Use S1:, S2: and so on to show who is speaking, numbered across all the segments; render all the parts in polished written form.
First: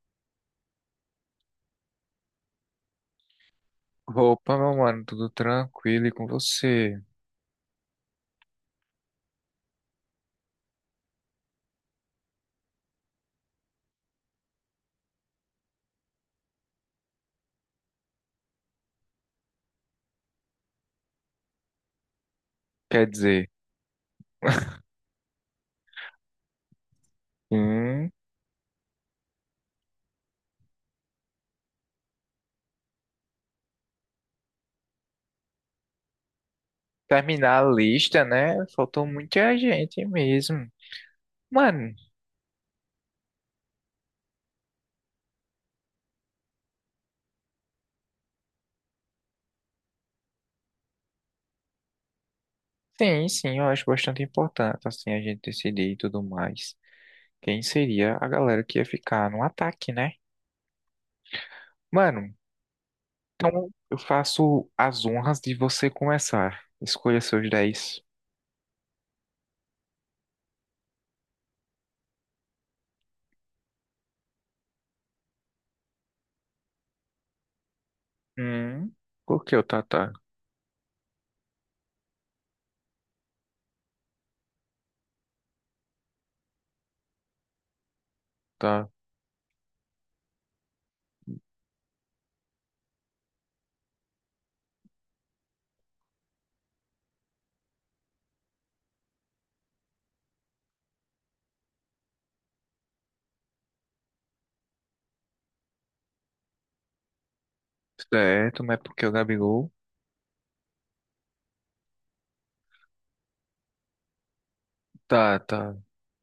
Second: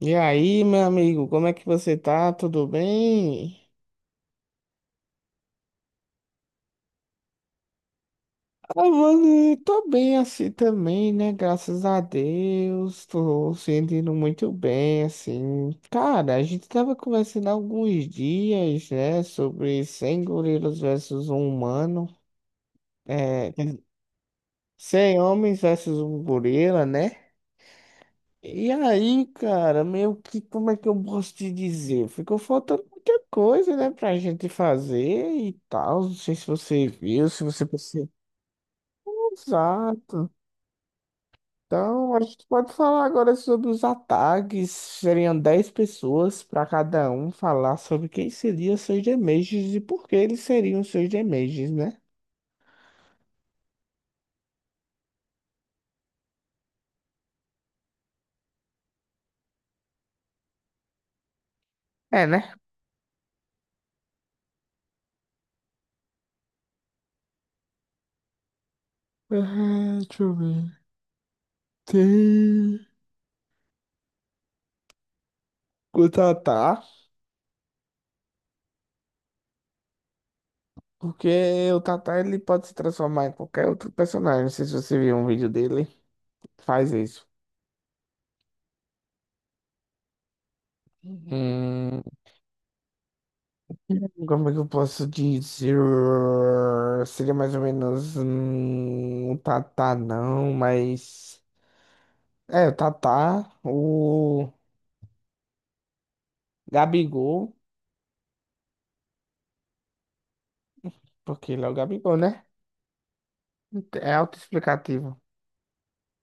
S1: E aí, meu amigo, como é que você tá? Tudo bem?
S2: Opa, meu mano, tudo tranquilo e com você?
S1: Ah, mano, eu tô bem assim também, né? Graças a Deus, tô sentindo muito bem, assim. Cara, a gente tava conversando há alguns dias, né, sobre 100 gorilas versus um humano,
S2: Quer dizer,
S1: é, 100 homens versus um gorila, né?
S2: hum,
S1: E aí, cara, meio que como é que eu posso te dizer? Ficou faltando muita coisa, né, pra gente fazer e tal. Não sei se você viu, se
S2: terminar
S1: você
S2: a
S1: percebeu.
S2: lista, né? Faltou muita gente
S1: Exato.
S2: mesmo. Mano,
S1: Então, a gente pode falar agora sobre os ataques. Seriam 10 pessoas para cada um falar sobre quem seriam seus Damages e por que eles seriam seus Damages, né?
S2: sim, sim, eu acho bastante importante, assim, a gente decidir e tudo mais. Quem seria a galera que ia ficar no ataque, né?
S1: É,
S2: Mano,
S1: né?
S2: eu faço as honras de você começar. Escolha seus 10.
S1: Ah, deixa eu ver. Tem. Quanto ataque?
S2: Hum, por que o Tata?
S1: Porque o Tata ele pode se transformar em qualquer outro personagem. Não sei se você viu um vídeo dele, faz isso.
S2: Tá
S1: Hum, Como é que eu posso dizer? Seria mais ou menos o Tata, não, mas. É, o Tata, o Gabigol,
S2: certo, mas porque o Gabigol?
S1: porque ele é o Gabigol, né? É autoexplicativo.
S2: Tá, tá.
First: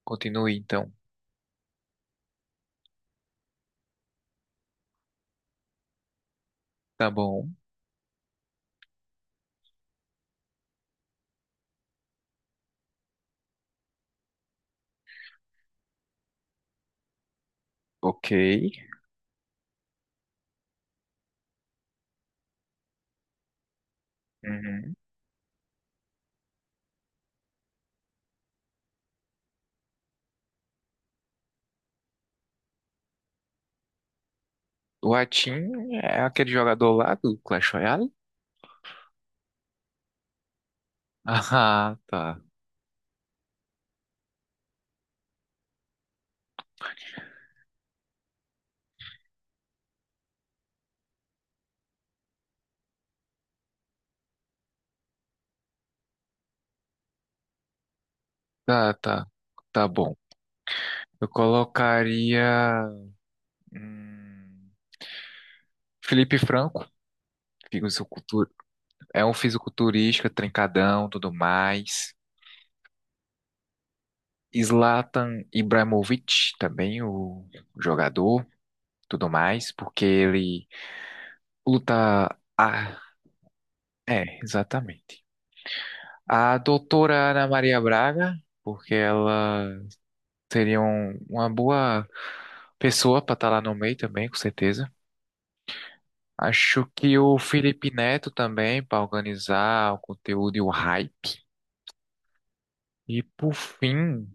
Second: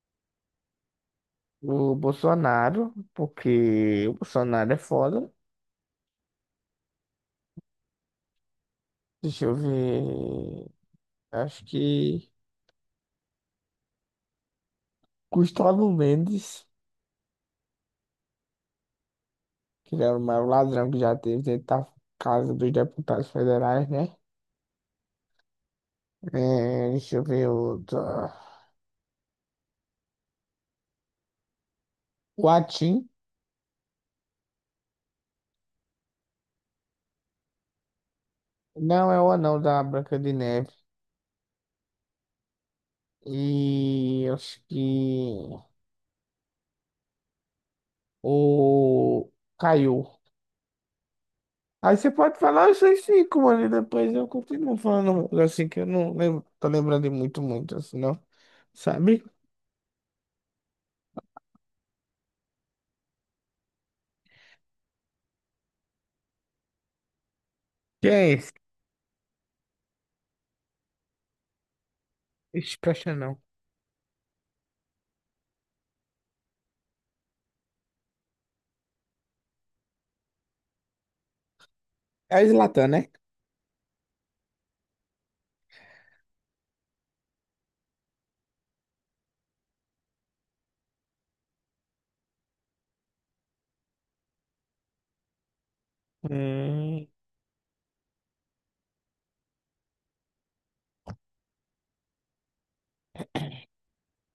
S2: Continue então.
S1: O Bolsonaro, porque o Bolsonaro é foda.
S2: Tá bom.
S1: Deixa eu ver. Acho que Gustavo Mendes.
S2: Ok.
S1: Que ele era o maior ladrão que já teve dentro da Casa dos Deputados Federais, né?
S2: Uhum.
S1: É, deixa eu ver outro. O Atim.
S2: O Atin é aquele jogador lá do Clash Royale?
S1: Não, é o anão da Branca de Neve.
S2: Ah, tá.
S1: E eu acho que o Caiu. Aí você pode falar esses 5, mano, e depois eu continuo falando uns, assim que eu não lembro, tô lembrando de muito, assim, não.
S2: Tá,
S1: Sabe?
S2: tá. Tá bom. Eu colocaria. hum, Felipe Franco,
S1: Quem é
S2: fisicultur-
S1: esse?
S2: é um fisiculturista, trincadão, tudo mais.
S1: Ixi, presta não.
S2: Zlatan Ibrahimovic, também o jogador, tudo mais, porque ele luta.
S1: É o Zlatan,
S2: Ah,
S1: né?
S2: é, exatamente. A doutora Ana Maria Braga, porque ela seria uma boa pessoa para estar lá no meio também, com certeza. Acho
S1: Hum,
S2: que o Felipe Neto também, para organizar o conteúdo e o hype. E por fim,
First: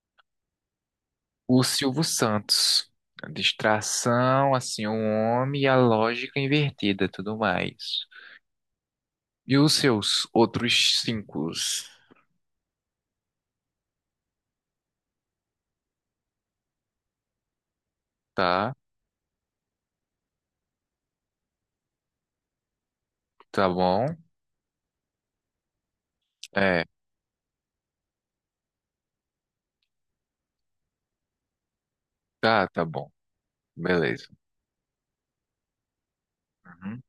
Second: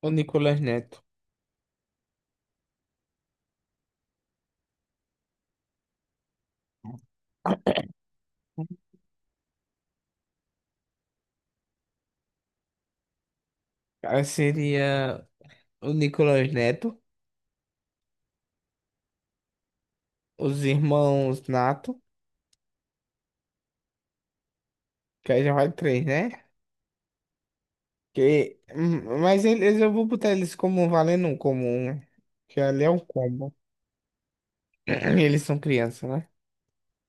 S1: o Nicolas Neto.
S2: o Silvio Santos. A distração, assim, o homem e a lógica invertida, tudo mais. E os seus outros cinco,
S1: Aí seria o Nicolas Neto,
S2: tá?
S1: os irmãos Nato,
S2: Tá bom?
S1: que aí já vai três, né?
S2: É,
S1: Que, mas eles eu vou botar eles como um valendo um comum, né? Que
S2: tá, tá
S1: ali é um
S2: bom.
S1: combo.
S2: Beleza.
S1: Eles são crianças, né?
S2: Uhum.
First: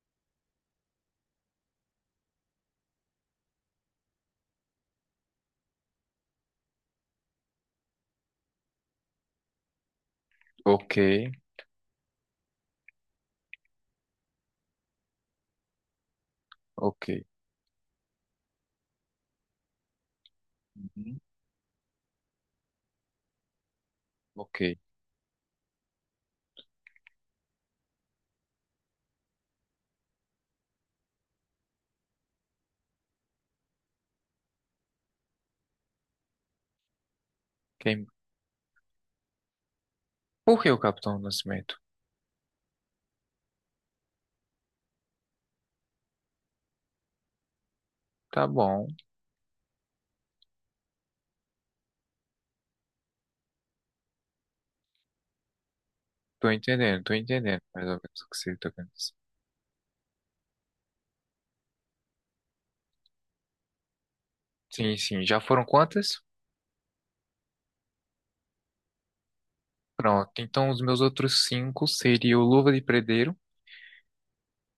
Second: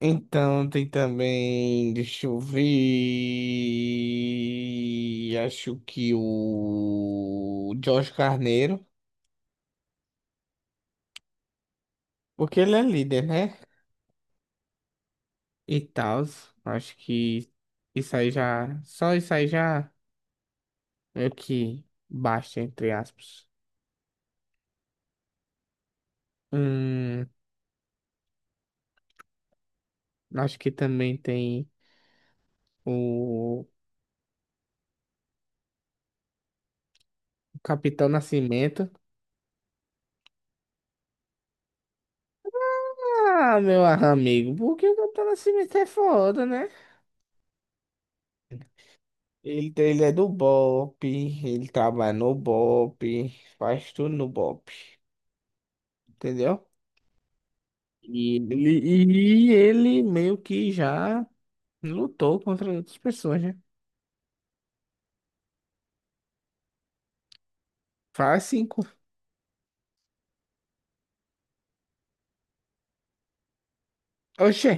S1: Então tem também, deixa eu ver, acho que o Jorge Carneiro,
S2: Ok,
S1: porque ele é líder, né? E tal, acho
S2: ok.
S1: que isso aí já, só isso aí já
S2: Uhum.
S1: meio que basta, entre aspas.
S2: Ok.
S1: Hum, Acho que também tem o
S2: Quem...
S1: Capitão Nascimento.
S2: Por que o Capitão Nascimento?
S1: Ah, meu amigo, porque o Capitão Nascimento é foda, né?
S2: Tá bom.
S1: Ele é do BOPE, ele trabalha no BOPE, faz tudo no BOPE, entendeu?
S2: Tô entendendo mais ou menos o que
S1: E
S2: você tá querendo dizer.
S1: ele, e ele meio que já lutou contra outras pessoas, né?
S2: Sim, sim. Já foram quantas?
S1: Faz 5.
S2: Pronto. Então, os meus outros cinco seriam o Luva de Predeiro.
S1: Oxê,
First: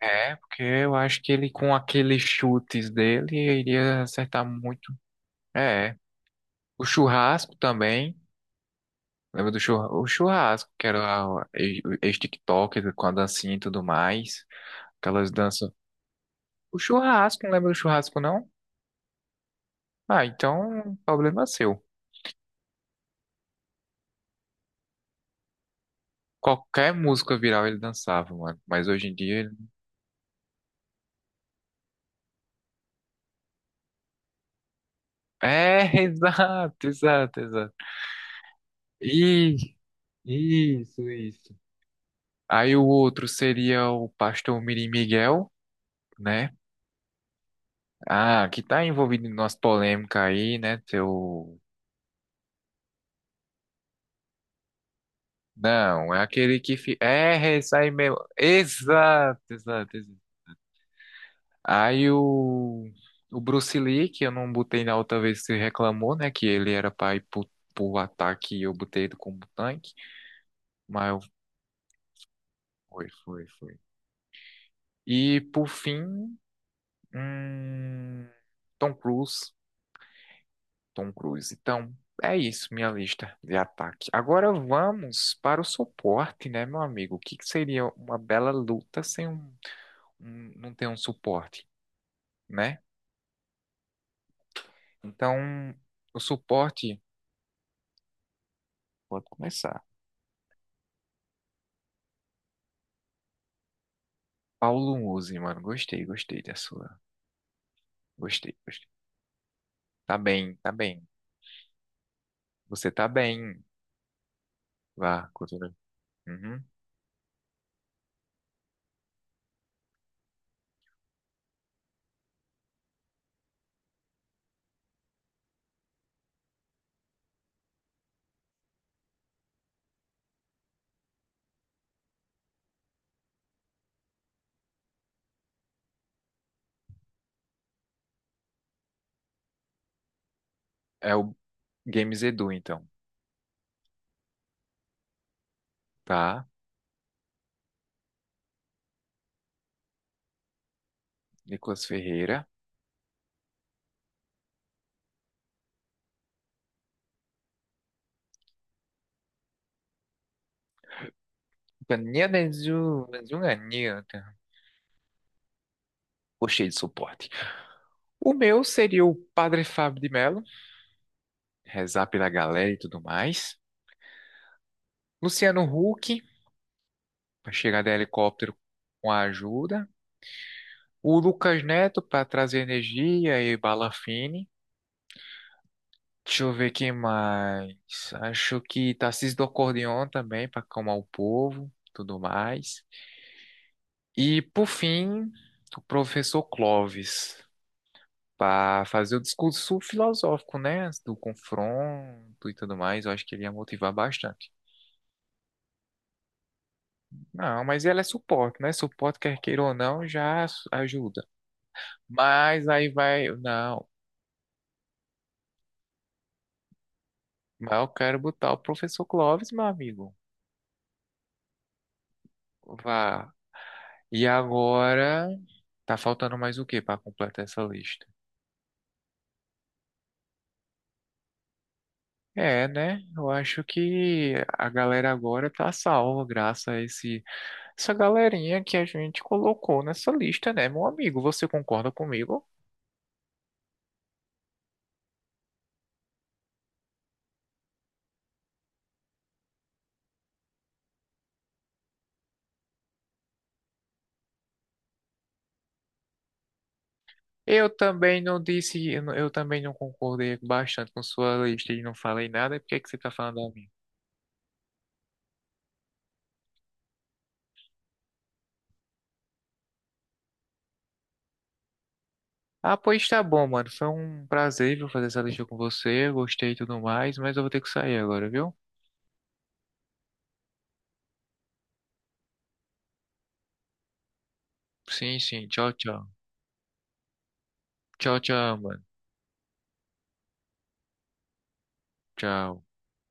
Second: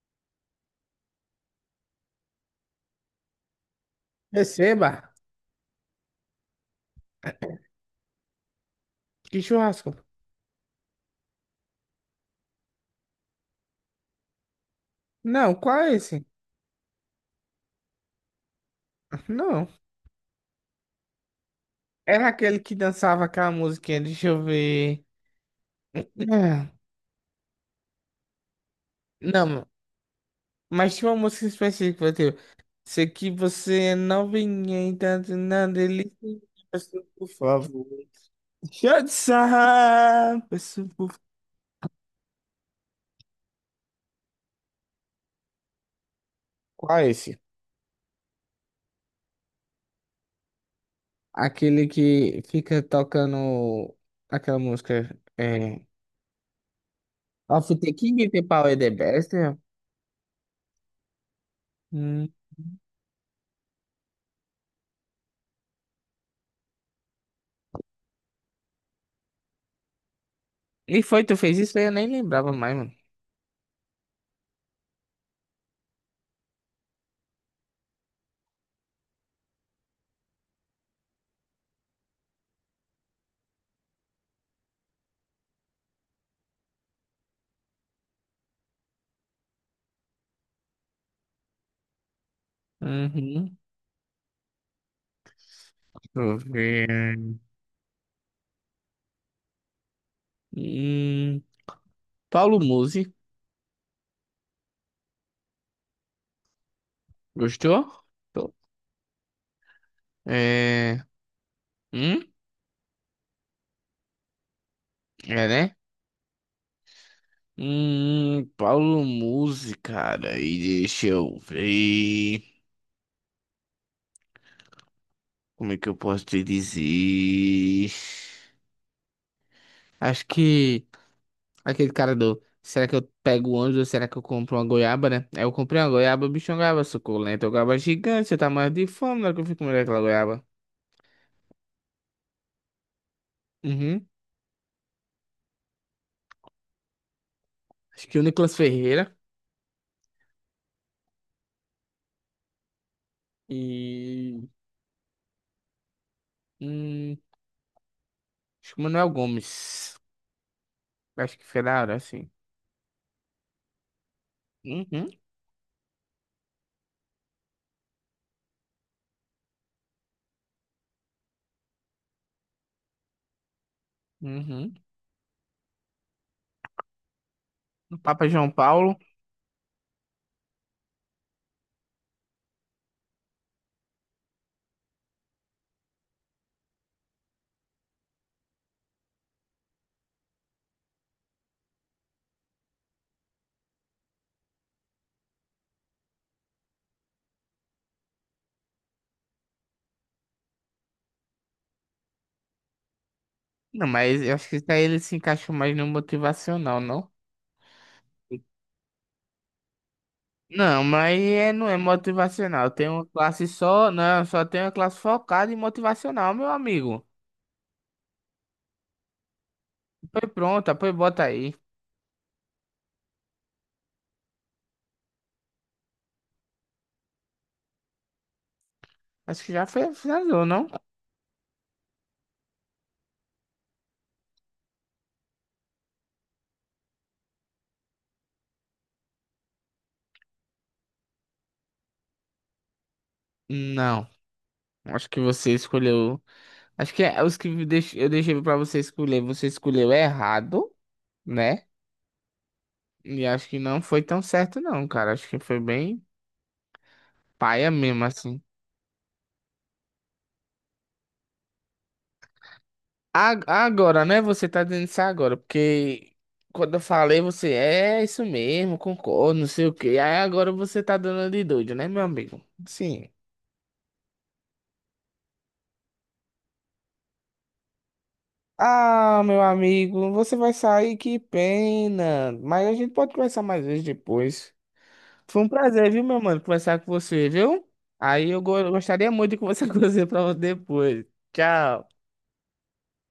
S2: É, porque eu acho que ele, com aqueles chutes dele, iria acertar muito.
S1: receba.
S2: É. O Churrasco também.
S1: Que
S2: Lembra do churra...
S1: churrasco.
S2: o Churrasco, que era o com a dancinha e tudo mais. Aquelas
S1: Não,
S2: danças.
S1: qual é esse?
S2: O Churrasco, não lembra do Churrasco, não?
S1: Não.
S2: Ah, então, problema é seu.
S1: Era aquele que dançava aquela musiquinha, deixa eu ver. É,
S2: Qualquer música viral ele dançava, mano. Mas hoje em dia ele...
S1: não, mas tinha uma música específica, tipo, se que você não vinha então na
S2: É,
S1: delícia,
S2: exato,
S1: peço por
S2: exato, exato.
S1: favor. Deixa de
S2: Ih,
S1: sarrar, peço
S2: isso,
S1: por...
S2: isso. Aí o outro seria o pastor Mirim Miguel, né?
S1: Qual é esse?
S2: Ah, que tá envolvido em umas polêmicas aí, né? Seu...
S1: Aquele que fica tocando aquela música, é...
S2: Não, é aquele que... É,
S1: Of
S2: isso aí
S1: the
S2: mesmo.
S1: King, The Power, The Best,
S2: Exato,
S1: né?
S2: exato, exato. Aí
S1: Hum.
S2: o... O Bruce Lee, que eu não botei na outra vez que você reclamou, né? Que ele era pai pro, pro ataque e eu botei ele como tanque.
S1: E
S2: Mas
S1: foi, tu fez isso aí, eu nem lembrava mais, mano.
S2: foi, foi, foi. E por fim, hum, Tom Cruise. Tom Cruise. Então, é isso, minha lista de ataque. Agora vamos para o suporte, né, meu amigo? O que que seria uma bela luta sem um, não ter um suporte, né?
S1: Uhum.
S2: Então,
S1: Deixa
S2: o
S1: eu
S2: suporte,
S1: ver.
S2: pode começar.
S1: Hum. Paulo Musi,
S2: Paulo Musi, mano, gostei, gostei da sua.
S1: gostou? Tô.
S2: Gostei, gostei. Tá bem, tá
S1: É.
S2: bem.
S1: Hum?
S2: Você tá bem. Vá,
S1: É,
S2: continua.
S1: né?
S2: Uhum.
S1: Paulo Musi, cara, e deixa eu ver. Como é que eu posso te dizer? Acho que aquele cara do. Será que eu pego o ônibus ou será que eu compro uma goiaba, né? Aí eu comprei uma goiaba, o bicho, é uma goiaba suculenta, uma goiaba gigante, eu tava morrendo de fome na hora que eu fui comer aquela goiaba.
S2: É o Games Edu, então.
S1: Uhum.
S2: Tá.
S1: Acho que o Nicolas Ferreira
S2: Nicolas Ferreira.
S1: e. Hum, Acho que o Manuel Gomes. Acho que foi da hora, assim. Uhum,
S2: Gostei de suporte. O meu seria o Padre Fábio de Mello, rezar pela galera e tudo mais.
S1: uhum.
S2: Luciano Huck, para chegar de
S1: O Papa João
S2: helicóptero
S1: Paulo.
S2: com a ajuda. O Lucas Neto, para trazer energia e bala fine. Deixa eu ver quem mais. Acho que Tarcísio do Acordeon também, para acalmar o povo, tudo mais. E, por fim, o professor Clóvis, para fazer o discurso filosófico, né? Do confronto e tudo mais, eu acho que ele ia
S1: Não,
S2: motivar
S1: mas eu acho
S2: bastante.
S1: que daí ele se encaixou mais no motivacional, não?
S2: Não, mas ela é suporte, né? Suporte, quer queira ou não,
S1: Não, mas
S2: ajuda.
S1: é, não é
S2: Mas
S1: motivacional.
S2: aí
S1: Tem uma
S2: vai,
S1: classe
S2: não,
S1: só. Não, só tem uma classe focada em motivacional, meu amigo.
S2: mas eu quero botar o professor Clóvis, meu amigo.
S1: Foi pronta, foi bota aí.
S2: Vá. E agora, tá faltando mais o que para completar essa lista?
S1: Acho que já foi, finalizou, não?
S2: É, né? Eu acho que a galera agora tá salva graças a esse, essa galerinha que a gente colocou nessa lista, né, meu amigo? Você concorda comigo?
S1: Não. Acho que você escolheu. Acho que é os que eu deixei pra você escolher. Você escolheu errado, né? E acho que não foi tão certo, não, cara. Acho que foi bem.
S2: Eu
S1: Paia mesmo,
S2: também não
S1: assim.
S2: disse, eu também não concordei bastante com sua lista e não falei nada. Por que que você tá falando
S1: A-
S2: a mim?
S1: Agora, né? Você tá dizendo isso agora, porque quando eu falei, você é isso mesmo, concordo, não sei o quê. Aí agora você tá dando de doido, né, meu amigo?
S2: Ah, pois
S1: Sim.
S2: tá bom, mano. Foi um prazer, viu, fazer essa lista com você. Gostei e tudo mais, mas eu vou ter que sair agora, viu?
S1: Ah, meu amigo, você vai sair, que pena. Mas a gente pode conversar mais vezes depois.
S2: Sim,
S1: Foi
S2: sim.
S1: um
S2: Tchau,
S1: prazer, viu,
S2: tchau.
S1: meu mano, conversar com você, viu?
S2: Tchau,
S1: Aí eu
S2: tchau, mano.
S1: gostaria muito de conversar com você pra depois. Tchau.
S2: Tchau.